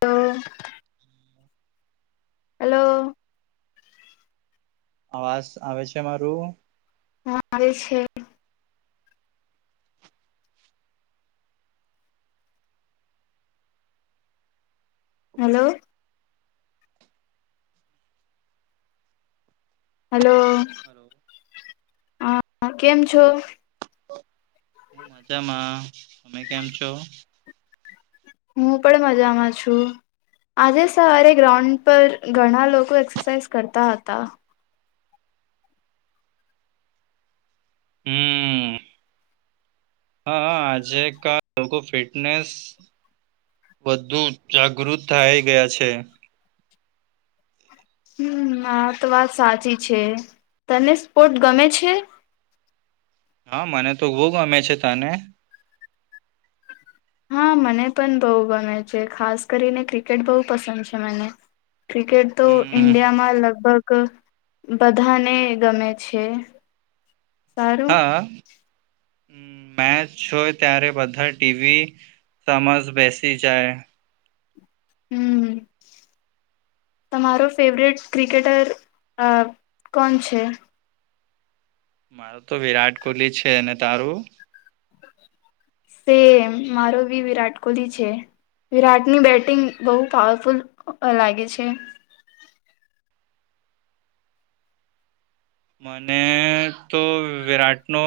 તો હલો. અવાજ આવે છે મારું. હા આવે છે. હલો. હેલો હલો હા કેમ છો? હું મજામાં. તમે કેમ છો? હું પણ મજામાં છું. આજે સવારે ગ્રાઉન્ડ પર ઘણા લોકો એક્સરસાઇઝ કરતા હતા. હમ્મ હા આજે ક લોકો ફિટનેસ વધુ જાગૃત થાય ગયા છે. હમ્મ હ તો વાત સાચી છે, તને સ્પોર્ટ ગમે છે? હા મને તો બો ગમે છે તને? હા મને પણ બહુ ગમે છે ખાસ કરીને ક્રિકેટ બહુ પસંદ છે મને. ક્રિકેટ તો હમ ઇન્ડિયામાં લગભગ. બધાને ગમે છે. સારું હા. મેચ જોય ત્યારે બધા ટીવી સમજ બેસી જાય. હમ તમારો ફેવરેટ ક્રિકેટર કોણ છે? મારું તો વિરાટ કોહલી છે અને તારું? સેમ મારો બી વિરાટ કોહલી છે, વિરાટની બેટિંગ બહુ પાવરફુલ લાગે છે. મને તો વિરાટ નો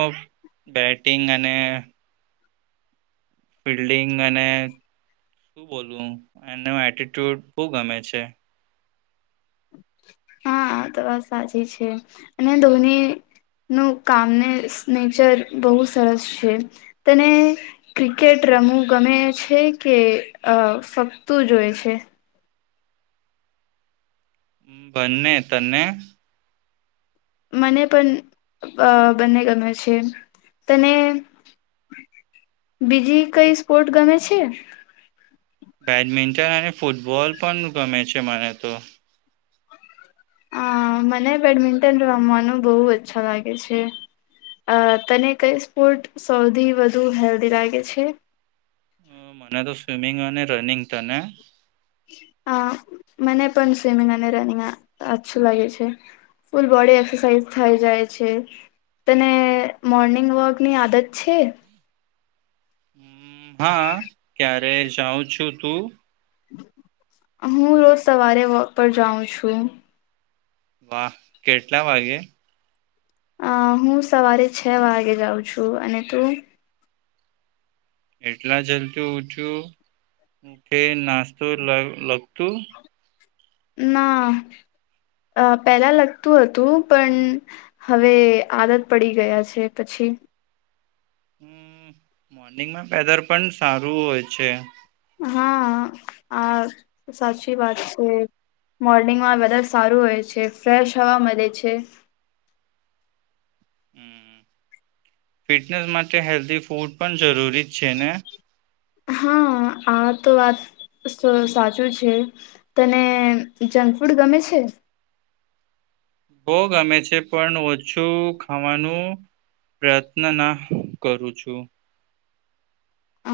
બેટિંગ અને ફિલ્ડિંગ અને શું બોલવું એનો એટેટ્યુડ બો ગમે છે. હા તો વાત સાચી છે અને ધોની નું કામને નેચર બહુ સરસ છે, તને ક્રિકેટ રમું ગમે છે કે ફકતું જોય છે? હમ્મ બને તને. મને પણ બંને ગમે છે, તને બીજી કઈ સ્પોર્ટ ગમે છે? બેડમિન્ટન અને ફૂટબોલ પણ ગમે છે મને તો. અ મને બેડમિન્ટન રમવાનું બહુ અચ્છા લાગે છે અ તને કઈ સ્પોર્ટ સૌથી વધુ હેલ્ધી લાગે છે? અ, મને તો સ્વિમિંગ અને રનિંગ તને? હ મને પણ સ્વિમિંગ અને રનિંગ અચછું લાગે છે, ફૂલ બોડી એક્સરસાઇઝ થઈ જાય છે? તને મોર્નિંગ વોકની આદત છે? હમ, હા ક્યારે જાઉં છું તું? હું રોજ સવારે વોક પર જાઉં છું. વાહ કેટલા વાગે? અ હું સવારે છ વાગે જાઉં છું અને તું? એટલા જલ્દી ઊચું કે નાસ્તો લગતું. ના પહેલા લગતું હતું પણ હવે આદત પડી ગયા છે પછી. હમ્મ મોર્નિંગમાં પેદલ પણ સારું હોય છે. હા આ સાચી વાત છે મોર્નિંગમાં વધારે સારું હોય છે ફ્રેશ હવા મળે છે. ફિટનેસ માટે હેલ્ધી ફૂડ પણ જરૂરી જ છે ને. હા આ તો વાત સાચું છે, તને જંક ફૂડ ગમે છે? ભો ગમે છે પણ ઓછું ખાવાનું પ્રયત્ન ના કરું છું.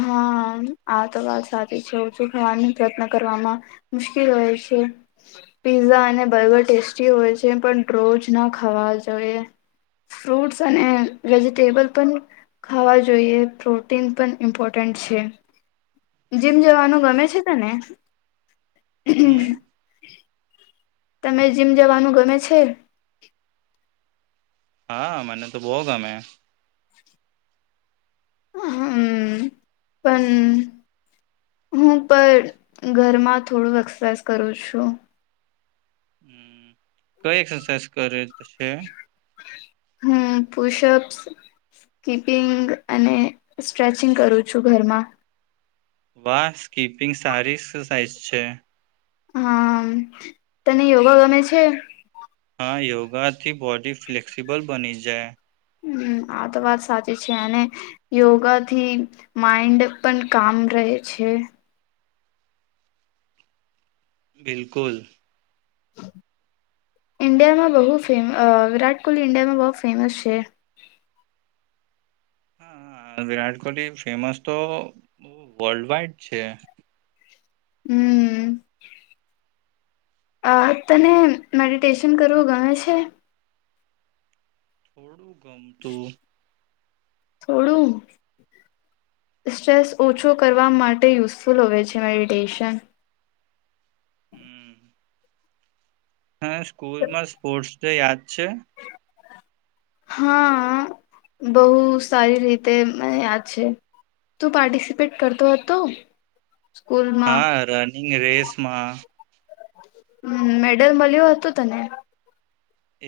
હા આ તો વાત સાચી છે ઓછું ખાવાનો પ્રયત્ન કરવામાં મુશ્કેલ હોય છે. પીઝા અને બર્ગર ટેસ્ટી હોય છે પણ રોજ ના ખાવા જોઈએ, ફ્રૂટ્સ અને વેજીિટેબલ પણ ખાવા જોઈએ પ્રોટીન પણ. ઇમ્પોર્ટેન્ટ છે. જીમ જવાનું હમ, ગમે છે તને. હું તમે જીમ જવાનું ગમે છે. હા મને તો બોગ ગમે. હમ્મ પણ હું પણ ઘરમાં થોડું એક્સરસાઇઝ કરું છું. હમ્મ કઈ એક્સરસાઇઝ કરે. છે હું પુશઅપ્પ સકીપિંગ અને સ્ટ્રેચિંગ કરું છું ઘરમાં. વાહ સ્કીપિંગ સારી એક્સરસાઇઝ છે. હા તને યોગા ગમે છે. હા યોગા થી બોડી ફ્લેક્સિબલ બની જાય. હમ્મ આ તો વાત સાચી છે અને યોગા થી માઈન્ડ પણ કામ રહે છે. બિલકુલ. ઈન્ડિયામાં બહુ ફેમ વિરાટ કોહલી ઈન્ડિયામાં બહુ ફેમસ છે. હા વિરાટ કોહલી ફેમસ તો વર્લ્ડ વાઈડ છે. હમ્મ અ તને મેડિટેશન કરવું ગમે છે. તુ થોડું સ્ટ્રેસ ઓછો કરવા માટે યુઝફુલ હોય છે મેડિટેશન. હમ્મ હા સ્કૂલ માં સ્પોર્ટ્સ ડે યાદ છે. હા બહું સારી રીતે મને યાદ છે તું પાર્ટિસિપેટ કરતો હતો. સ્કૂલમાં નિંગ રેસમાં. અમ્મ મેડલ મલ્યું હતું તને?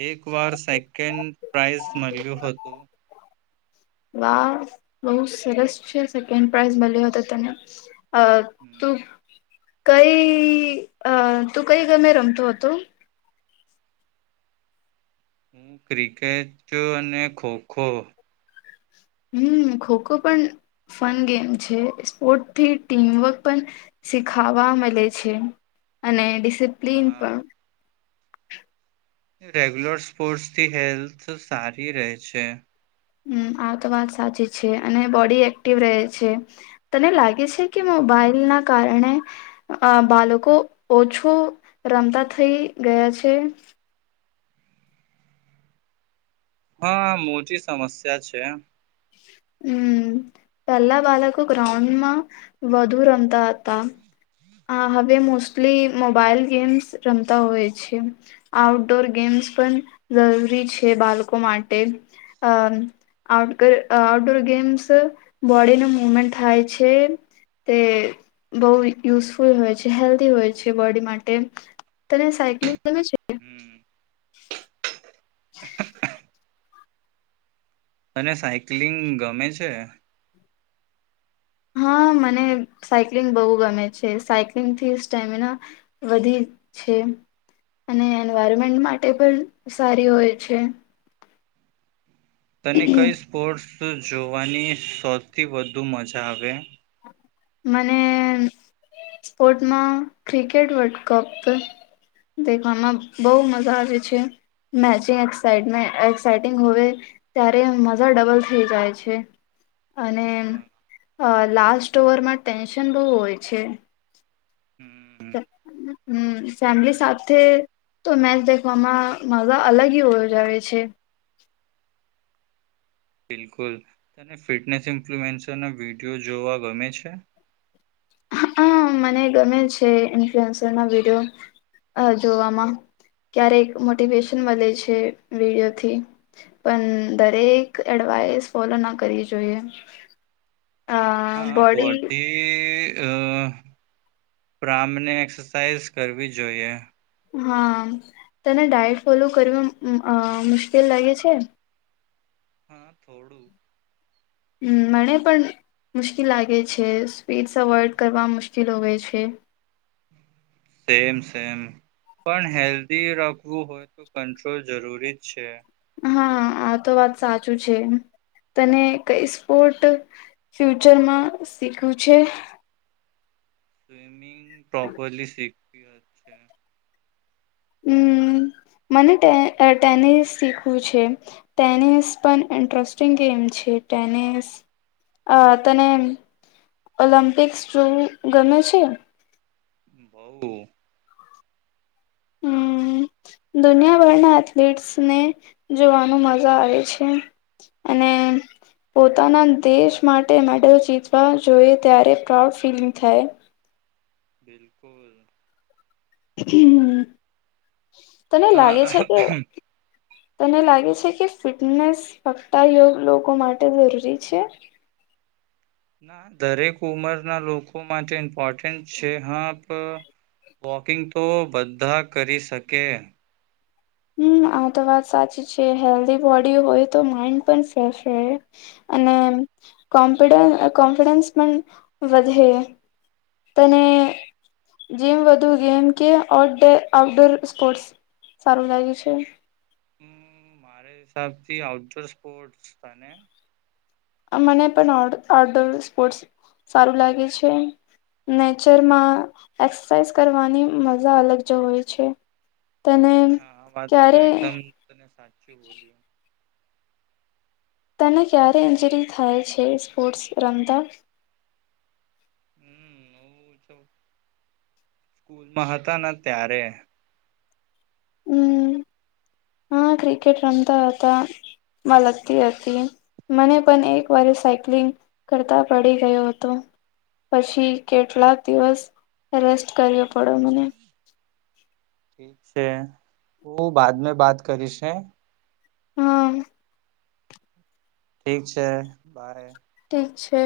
એક વાર સેકન્ડ પ્રાઇઝ મલ્યું હતું. વાહ! બોવ સરસ છે સેકન્ડ પ્રાઈઝ મલ્યો તો તને. અ હમ, તું કઈ અ તું કઈ ગમે રમતો હતો? હું ક્રિકેટ અને ખોખો. હમ્મ, ખોખો પણ ફન ગેમ છે. સ્પોર્ટથી ટીમવર્ક પણ શીખાવા મલે છે અને ડી સિપ્લીન પણ. હા રેગ્યુલર સ્પોર્ટસથી હેલ્થ સારી રહે છે. હમ્મ, આ તો વાત સાચી છે અને બોડી એક્ટિવ રહે છે. તને લા ગે છે કે, હમ, મોબાઈલના કારણે અ બાલકો ઓછું રમતા થઈ ગયા છે. હા, આ મોટી સમસ્યા છે. હમ્મ, પેલા બાલકો ગ્રાઉન્ડમાં વધુ રમતા હતા. હા હવે મોસ્ટલી મોબાઈલ ગેમ્સ રમતા હોય છે. આઉટડોર ગેમ્સ પણ જરૂરી છે બાલકો માટે. અ આઉટકર અ આઉટડોર ગેમ્સ બોડીનું મુવમેન્ટ થાય છે. તે બોવ યુઝફુલ હોય છે, હેલ્ધી હોય છે બોડી માટે. તને સાયક્લિંગ ગમે છે કે? હમ, તને સાયક્લિંગ ગમે છે? હા, મને સાયક્લિંગ બોવ ગમે છે. સાયક્લિંગથી સ્ટેમિના વધી છે અને એન્વાયરમેન્ટ માટે પણ સારી હોય છે. તને કઈ સ્પોર્ટસ ત જોવાની સૌથી વધુ મજા આવે? મને સ્પોર્ટમાં ક્રિકેટ વર્લ્ડ કપ દેખવામાં બોવ મઝા આવે છે. મેચે એક્સાયટમે એક્સાાઈટિંગ હોવે, ત્યારે મઝા ડબલ થઈ જાય છે અને હા અ લાસ્ ટ ઓવરમાં ટેન્શન બોવ હોય છે. હમ હમ્મ, ફેમિલી સાથે તો મેચ દેખવામાં મઝા અલગ હી હોજ આવે છે. બિલકુલ. તને ફિટનેસ ઇન્ફ્લુએન્સરના વિડીયો જોવા ગમે છે? હ અ મને ગમે છે ઇન્ફ્લુએન્સરના વિડીયો અ જોવામાં. ક્યારેક મોટિવેશન મલે છે વિડીયોથી. પન દરેક એડવાઈસ ફોલો ના કરવી જોઈએ. અ હા, બોડી અ પ્રામને એક્સરસાઈઝ કરવી જોએ. હા, તને ડાયટ ફોલો કરવા અમ્મ અ મુશ્કેલ લાગે છે? હા, થોડું. અં મને પણ મુશ્કીલ લાગે છે. સ્વીટ્સ અવોઈડ કરવા મુશ્કીલ હોવે છે. સેમ, સેમ, પણ હેલ્ધી રાખવું હોય તો કંટ્રોલ જરૂરી છે. હા, આ તો વાત સાચું છે. તને કઈ સ્પોર્ટ ફ્યુચરમાં શીખવું છે. સ્વિમિંગ પ્રોપરલી શીખ વી અ છે. અમ્મ, મને ટે એ ટેનિસ શીખવું છે. ટેનિસ પણ ઇન્ટરસ્ટિંગ ગેમ છે. ટેનિસ અ, તને ઓલમ્પિક્સ જોવું ગમે છે? બોઉ. અમ્મ, દુનિયાભરના એથ્લીટ્સને જોવાનું મજા આવે છે અને પોતાના દેશ માટે મેડલ જીતવા જોએ ત્યારે પ્રાઉડ ફીલિંગ થાય. બિલકુલ. તને અ લાગે છે કે તને લાગે છે કે ફિટનેસ ફક્તા યોગ લોકો માટે જરૂરી છે? દરેક ઉંમરના લોકો માટે ઇમ્પોર્ટન્ટ છે હા પ વોકિંગ તો બધા કરી શકે હમ્મ આ તો વાત સાચી છે હેલ્ધી બોડી હોય તો માઈન્ડ પણ ફ્રેશ રહે અને કોફ કોન્ફિડન્સ પણ વધે તને જીમ વધુ ગેમ કે આઉટડોર સ્પોર્ટસ સારું લાગે છે? હિસાબ થી આઉટડોર સ્પોર્ટસ તને? મને પણ આઉં આઉટડોર સ્પોર્ટસ સારું લાગે છે નેચરમાં એક્સરસાઇઝ કરવાની મજા અલગ જ હોય છે તને હા વાત તો ક્યારે એકદમ તને સાચું બોલ્યું તેને ક્યારે ઇન્જરી થાય છે સ્પોર્ટ્સ રમતા? હમ્મ હું તો સ્કૂલમાં હતા ના ત્યારે હમ્મ હા ક્રિકેટ રમતા હતા માં લગતી હતી મને પણ એક વાર સાયક્લિંગ કરતા પડી ગયો હતો પછી કેટલાક દિવસ રેસ્ટ કર્યો પડ્યો મને ઠીક છે હું બાદ મે બાત કરીશે હમ્મ ઠીક છે બાય ઠીક છે